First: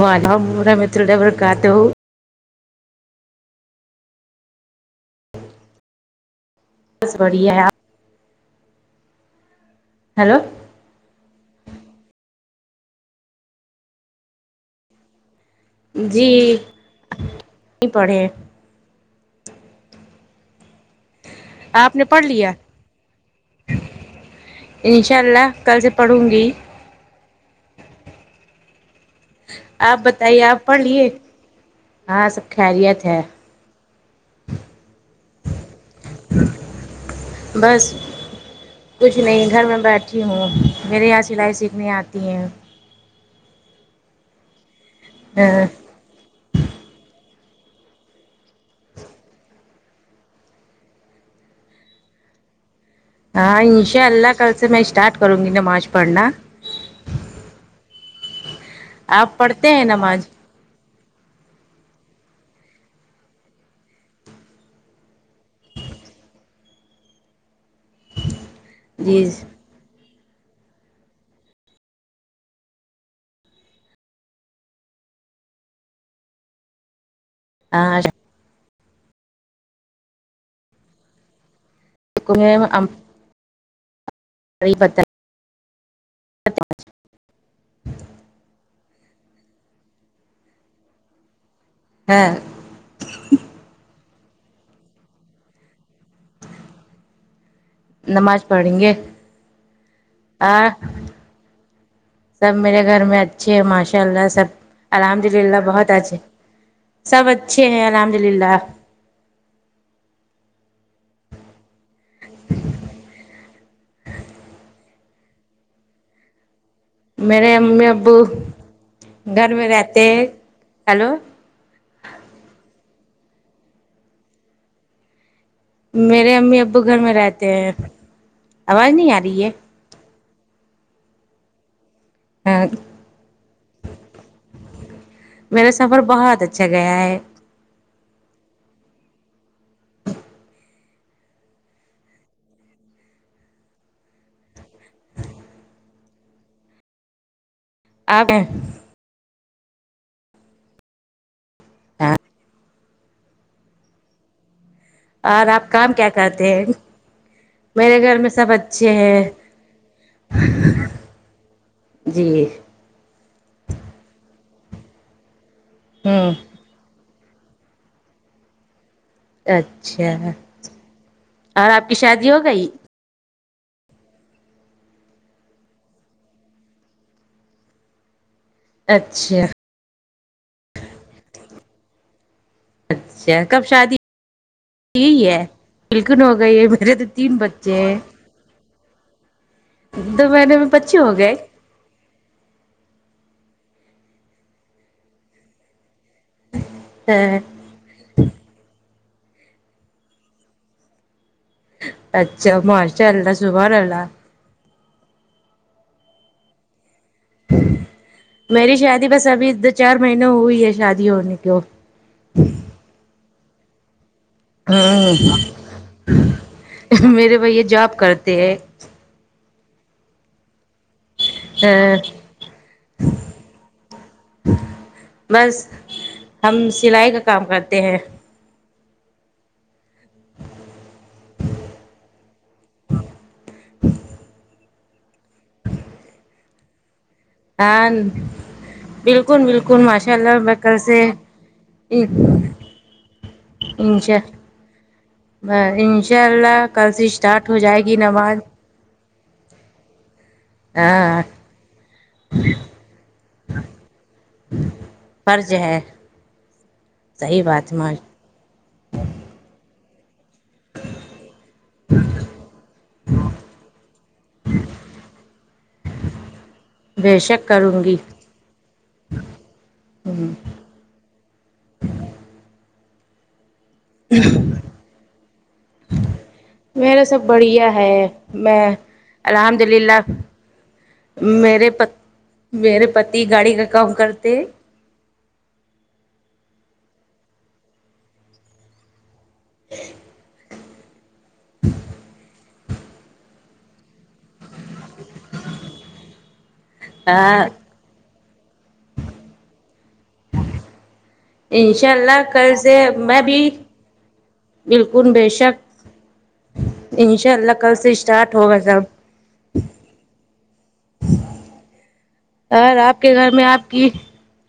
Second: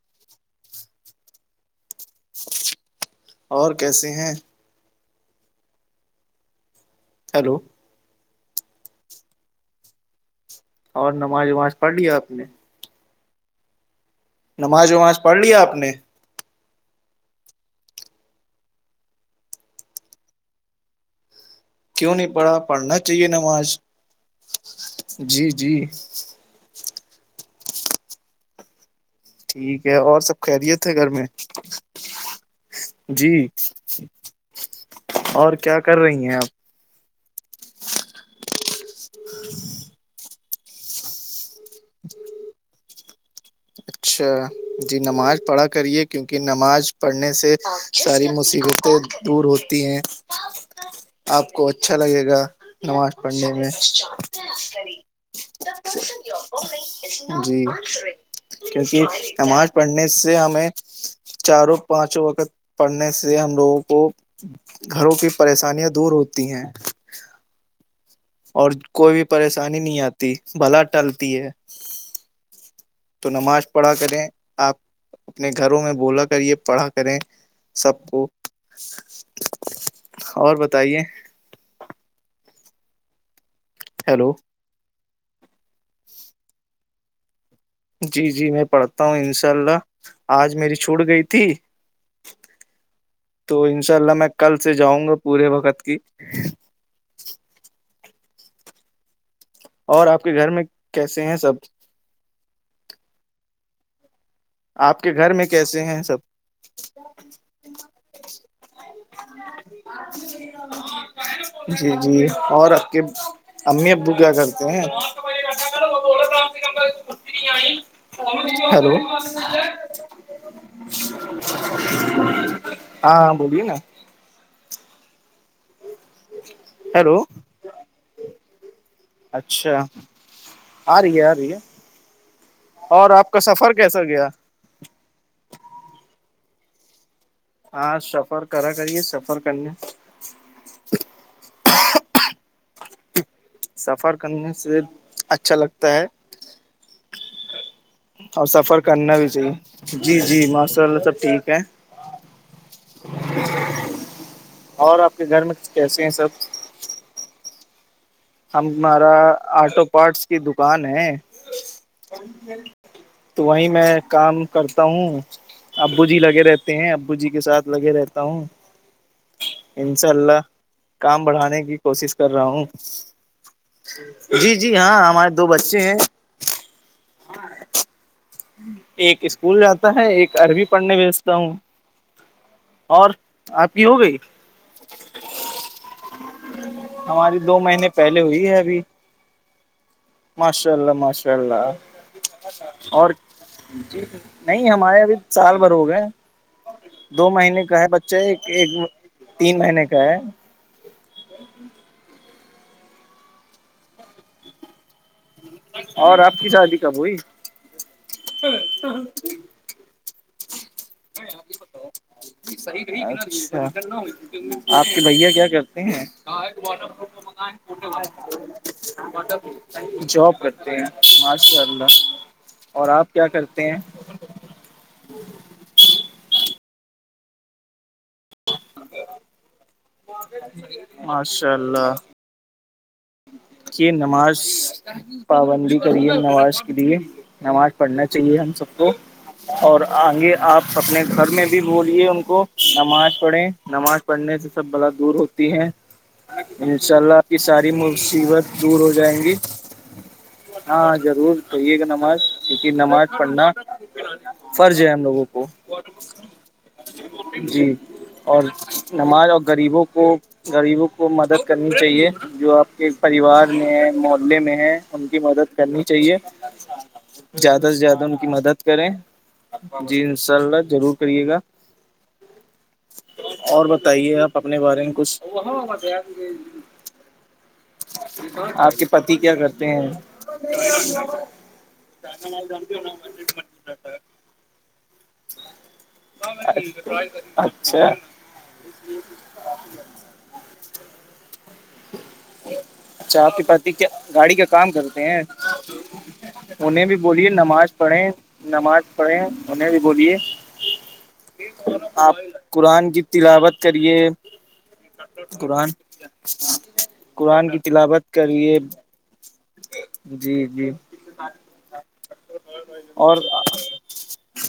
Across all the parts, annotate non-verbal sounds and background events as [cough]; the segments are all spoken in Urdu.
وہاں با متر ڈرائیر کہتے ہو اور کیسے ہیں بس بڑھیا ہیلو ہے آپ ہیلو اور نماز وماز پڑھ لیا آپ نے نماز وماز پڑھ لیا آپ نے جی نہیں پڑھے آپ نے کیوں پڑھ نہیں لیا پڑھا پڑھنا چاہیے نماز انشاء اللہ جی جی کل سے پڑھوں گی ٹھیک ہے آپ اور سب بتائیے آپ پڑھ خیریت ہے لیے گھر میں ہاں سب خیریت ہے جی اور کیا کر رہی ہیں آپ بس کچھ نہیں گھر میں بیٹھی ہوں میرے یہاں سلائی سیکھنے آتی ہیں اچھا جی نماز پڑھا کریے کیونکہ نماز پڑھنے سے ساری مصیبتیں دور ہوتی ہیں آپ کو اچھا لگے گا نماز پڑھنے ہاں میں انشاء اللہ کل سے میں اسٹارٹ کروں گی نماز پڑھنا جی کیونکہ آپ نماز پڑھتے ہیں پڑھنے سے ہمیں چاروں پانچوں وقت پڑھنے سے ہم لوگوں کو گھروں کی پریشانیاں دور ہوتی ہیں اور جی کوئی پریشانی نہیں آتی بلا ٹلتی ہے تو نماز پڑھا کریں آپ اپنے گھروں میں بولا کریے پڑھا کریں ہاں سب کو اور بتائیے [unintelligible] ہیلو نہیں پتا [unintelligible] جی جی میں پڑھتا ہوں انشاء اللہ آج میری چھوٹ گئی تھی ہاں تو انشاء اللہ میں کل سے جاؤں گا پورے وقت کی نماز پڑھیں گے اور آپ کے گھر آ میں کیسے ہیں سب سب میرے گھر میں اچھے ہیں ماشاء اللہ سب آپ کے گھر میں الحمدللہ کیسے بہت ہیں اچھے سب سب اچھے ہیں الحمد للہ جی جی اور اپ کے امی ابو کیا کرتے ہیں میرے امی ابو ہیلو گھر میں رہتے ہیں ہیلو ہاں بولیے نا میرے امی ابو گھر میں ہیلو رہتے ہیں آواز نہیں اتی اچھا آ رہی ہے آ رہی ہے ہاں اور آپ کا سفر کیسا گیا میرا سفر بہت اچھا گیا ہے ہاں سفر کرا کریے سفر کرنے سفر کرنے سے اچھا لگتا ہے [inaudible] اور سفر کرنا بھی چاہیے جی جی ماشاء اللہ سب ٹھیک ہے ہاں آپ کے گھر اور میں آپ کام کیسے کیا ہیں سب کرتے ہیں میرے گھر میں سب اچھے ہمارا ہیں آٹو پارٹس کی دکان ہے جی تو وہیں میں کام کرتا ہوں ابو جی ہوں لگے رہتے ہیں ابو جی کے سھ لگے رہتا ہوں انشاء اچھا اللہ کام بڑھانے اور کی آپ کوشش شادی کر ہو رہا ہوں گئی جی جی ہاں ہمارے دو بچے ہیں ایک اچھا اسکول جاتا ہے ایک عربی پڑھنے بیچتا ہوں اور اچھا کب آپ کی شادی ہو گئی یہی ہے بالکل ہو گئی ہے میرے تو تین ہماری دو بچے مہینے ہیں پہلے ہوئی ہے ابھی دو مہینے میں ماشاء اللہ بچے ہو ماشاء گئے اللہ اور نہیں ہمارے ابھی سال بھر ہو گئے دو مہینے کا ہے بچے ایک ایک تین مہینے کا ہے اچھا ماشاء اللہ صبح اللہ اور آپ کی شادی کب ہوئی میری شادی بس ابھی دو چار مہینوں ہوئی ہے س شادی ہونے کو ہو آپ کے بھیا ہ کیا کرتے ہیں میرے بھیا جاب کرتے ہیں [inaudible] جاب کرتے ہیں ماشاء اللہ ہ اور آپ کیا کرتے ہیں بس ہم سلائی کا کام کرتے ہیں ماشاء اللہ یہ نماز پابندی کری ہے نماز کے لیے نماز ہاں پڑھنا چاہیے ہم سب کو بالکل اور بالکل ماشاء آگے اللہ میں آپ کل سے اپنے گھر میں بھی بولیے ان کو نماز پڑھیں نماز انشاء پڑھنے سے سب بلا دور ہوتی ہے انشاء اللہ کل انشاء سے اللہ کی اسٹارٹ ہو ساری جائے گی نماز مصیبت دور ہو جائیں گی ہاں ضرور پیے گا نماز کیونہ نماز پڑھنا فرض ہے ہم لوگوں کو صحی بات جی میں اور نماز اور غریبوں کو غریبوں کو مدد کرنی چاہیے جو آپ کے پریوار میں ہے محلے میں ہے ان کی مدد کرنی چاہیے بے شک زیادہ سے کروں گی زیادہ ان کی مدد کریں جی انشاء اللہ ضرور کرے گا اور بت بتائیے آپ اپنے بارے میں کچھ میرا سب بڑھیا ہے میں الحمد للہ چ میرے م ج [unintelligible] کم کرتے اچھا اچھا آپ کے پ کیا گاڑی کا کام کرتے ہیں انہیں بھی بولیے ہاں نماز پڑھیں نماز پڑھیں انہیں بھی بولیے انشاء آپ اللہ کل سے قرآن کی میں بھی تلاوت کریے بالکل بے شک قرآن انشاء قرآن کی اللہ کل سے تلاوت اسٹارٹ کرے ہوگا سب جی جی اورر آپ کے اور گھر میں آپ کی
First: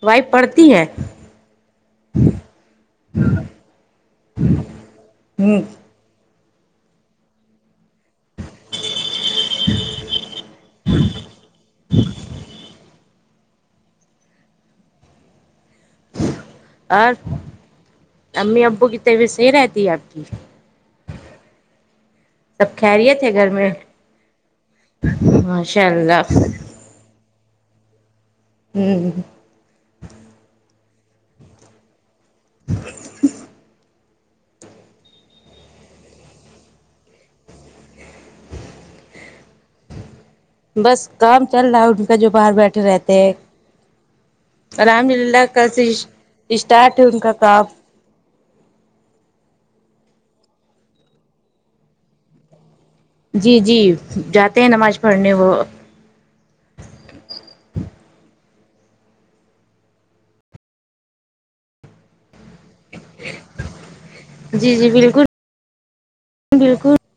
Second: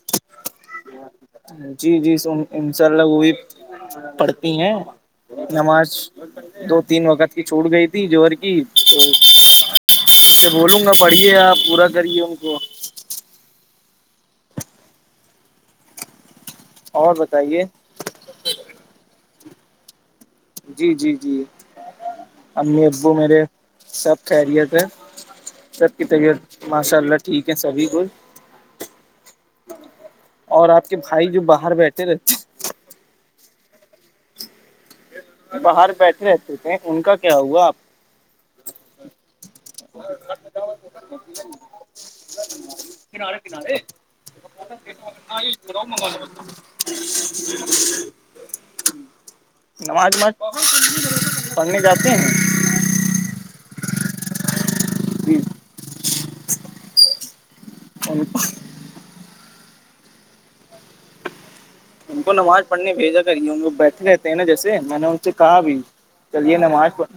وائف پڑتی ہیں جی جی ان شاء اللہ وہ بھی پڑھتی ہیں ہوں، نماز تو تین وقت کی چھوٹ گئی تھی جوہر کی تو ان سے بولوں گا پڑھیے آپ پورا کرے ان کو اور امی ابو کی طبیعت صحیح رہتی ہے آپ کی جی جی جی سب امی ابو خیریت میرے سب خیریت ہے ہاںشاء سب کی اللہ طبیعت ماشاء اللہ ٹھیک ہے سبھی کوچھ ہوں اور آپ کے بھائی جو باہر بیٹھے رہے [unintelligible] باہر بیٹھے رہتے تھے ان کا کیا ہوا آپ [unintelligible] بس کام چل رہا ہے ان کا جو باہر بیٹھے رہتے ہیں ے [inaudible] رحمد للہ کا سے اسٹارٹ ہے ان کا کاپ نماز نماز پڑھنے جاتے ہیں جی جی جاتے ہیں نماز پڑھنے جی وہ ا [inaudible] ان کو نہ م [unintelligible] پڑھنے بھیجا کری ان بیٹھے رہتے ہیں نا جی جیسے جی میں نے ان بالکل سے کہا بھی چلیے نماز بالکل پڑھ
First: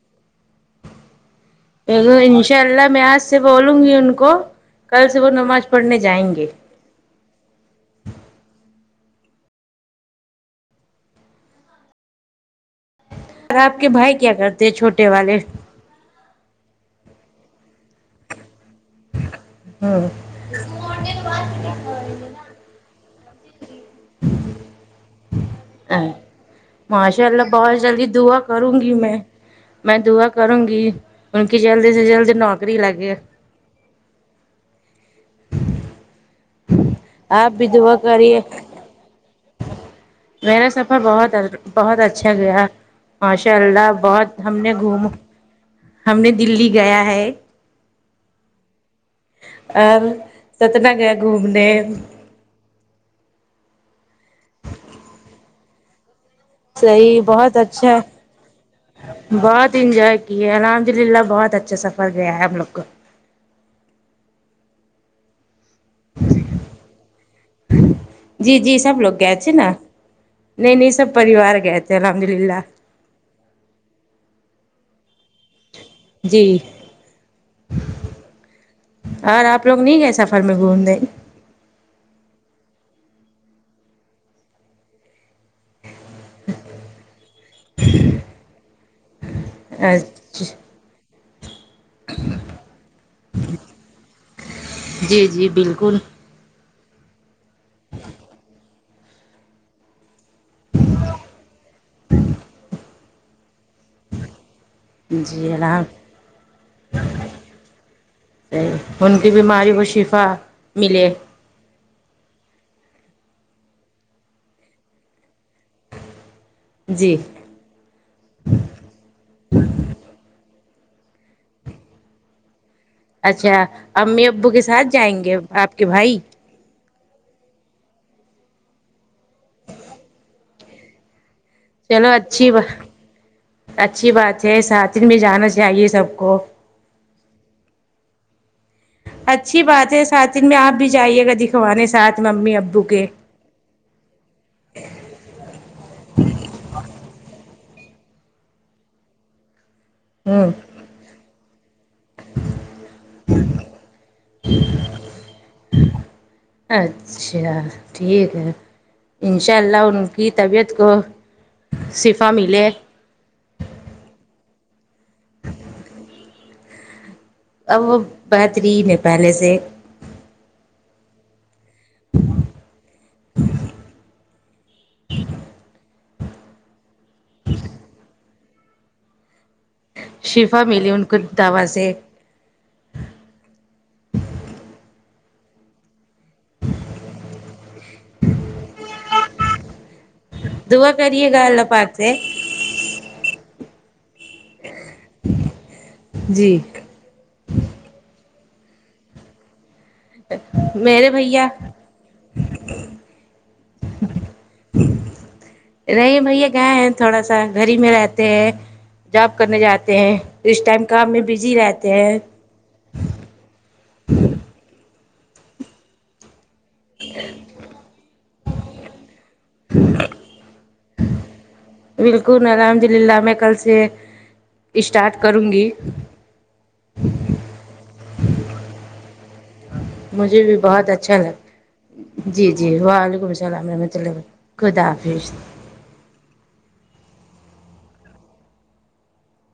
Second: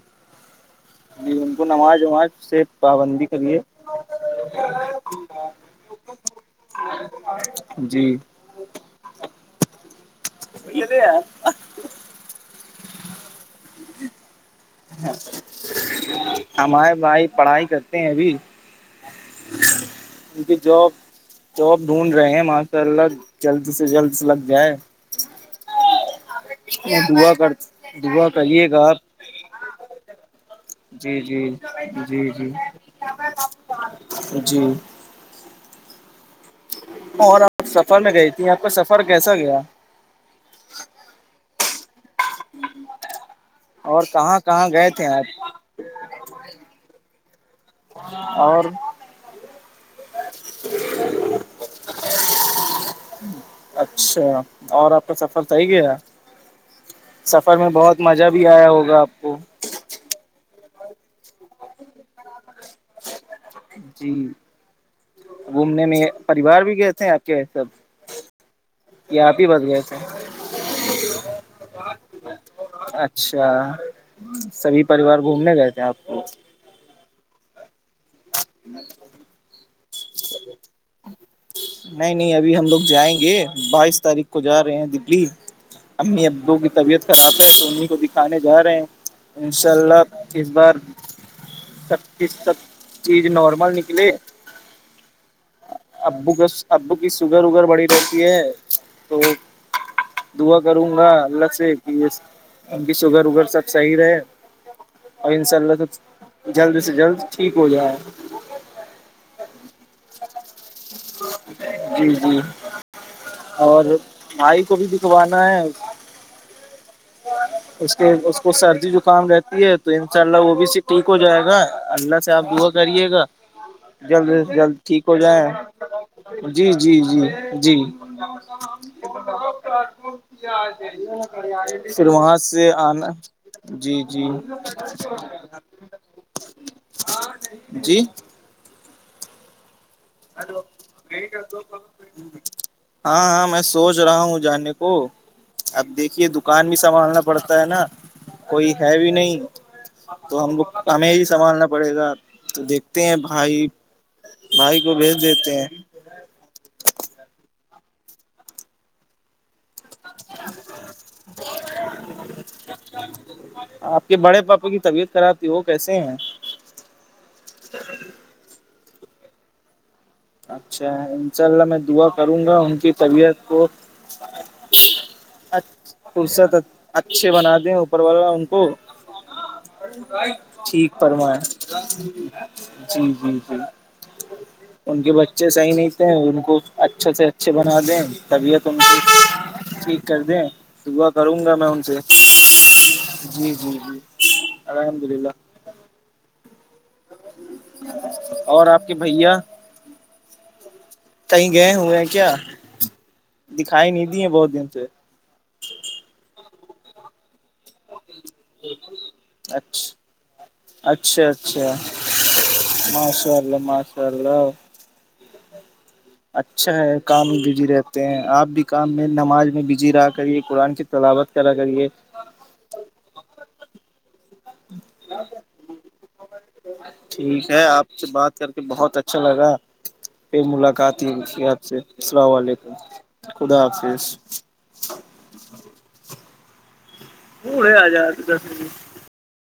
وماز ان شاء سے اللہ میں آج پابندی سے کریے بولوں گی ان کو کل سے وہ نماز پڑھنے جائیں گے جی م دیا [unintelligible] اور آپ کے بھائی کیا کرتے ہیں چھوٹے والے ہمارے بھائی پڑھائی کرتے ہیں ابھی ہوں م جاب جاب ڈھونڈ رہے ہیں ماشاء اللہ جلد سے جلد لگ جائے ا ماشاء دعا اللہ کر بہت جلدی دعا کریے کروں گا گی آپ میں میں دعا کروں گی جی ان جی کی جلد سے جی جلد جی نوکری لگے جی اور آپ بھی دعا سفر میں گئی کریے تھی آپ کو سفر کیسا گیا میرا سفر بہت بہت اچھا گیا ماشاء اللہ اور کہاں بہت ہم کہاں نے گئے گھوم تھے آپ ہم نے دلی گیا ہے اور اور ستنا گیا گھومنے اچھا اور آپ کا سفر ص ہی کیا صحیح بہت اچھا مزہ بھی آیا ہوگا ہے آپ کو بہت انجوائے جی الحمد للہ بہت اچھا سفر گیا ہے ہم لوگ کو جی گھومنے میں پریوار بھی گئے تھے آپ کے سب جی جی سب لوگ یا گئے آپ ہی تھے بس نا نہیں نہیں سب پریوار گئے تھے الحمد للہ اچھا سبھی پریوار گھومنے گئے تھے آپ کو جی اور آپ لوگ نہیں گئے سفر میں گھوم دیں نہیں نہیں ابھی ہم لوگ جائیں گے بائیس تاریخ کو جا رہے ہیں دپلی امی ابو کی طبیعت خراب ہے تو اہیں کو دکھانے جا رہے ہیں ان شاء اللہ ک بار چتیس چتیس نارمل نکلے جی جی بالکل ابو کا ابو کی سوگر وگر بڑی رہتی ہے تو دعا کروں گا اللہ سے کہ یہ ان کی شوگر وگر سب صحیح رہے اور جی انشاء الحم اللہ تو جلد سے جلد ٹھیک ہو جائے ان کی بیماری کو شفا ملے جی جی اور مائی کو بھی دکھوانا ہے جی اس کے اس کو سردی زکام رہتی ہے تو انشاء اللہ وہ بھی سے ٹھیک ہو جائے گا اللہ سے آپ دا کریے گا اچھا امی جلد ابو سے کے جلد ساتھ ٹھیک ہو جائیں گے جائے آپ کے بھائی جی جی جی جی پھر چلو وہاں اچھی سے بات آنا جی اچھی جی بات ہے ساتن میں جانا چاہیے سب کو جی اچھی بات ہے سات دن میں آپ بھی جائیے گا دکھوانے ساتھ ممی ابو کے ہاں ہاں میں سوچ رہا ہوں جانے کو اب دیکھیے دکان بھی سنبھالنا پڑتا ہے نا کوئی ہے بھی نہیں تو ہوں ہم کو ہمیں ہی سنبھالنا پڑے گا تو دیکھتے ہیں بھائی بھائی کو بھیج دیتے ہیں اچھا ٹھیک ہے ان شاء اللہ ان کی طبیعت کو صفا ملے آپ کے بڑے پاپوں کی طبیعت خراب تھی وہ کیسے ہیں اب وہ بہترین ہے پہلے سے اچھا انشاء اللہ میں دعا کروں گا ان کی طبیعت کو اچ فرصت اچھے بنا دیں اوپر والا ان کو شفا ملی ٹھیک ان کو فرمائ دوا سے جی جی جی ان کے بچے صحیح نہیں تھے ان کو اچھا سے اچھے بنا دیں طبیعت ان کی ٹھیک کر دیں دعا صبح کریے کروں گا اللہ میں ان پاک سے جی جی جی الحمد للہ جی اور آپ کے بھیا میرے بھیا کہیں گئے ہوئے ہیں کیا دکھائی نہیں دیے بہت دن سے نہیں بھیا گئے ہیں تھوڑا سا گھر ہی میں رہتا ہیں جاب کرنے جاتے اچھا ہیں اس ٹائم کام میں اچھا بزی اچھا رہتے ہیں ماشاء اللہ ماشاء اللہ اچھا ہے کام بجی رہے تے ہیں آپ بھی کام میں نماز میں بزی رہا کریے قرآن کی تلاوت کرا کرے بالکل الحمد للہ میں کل سے اسٹارٹ کروں گی ٹھیک ہے آپ سے بات کر کے بہت اچھا لگا پ مجھے بھی بہت ملاقات اچھا لگا ہییاپ سے اللام جی علیکم خدا حافظ خداف پڑے آ جاتد گس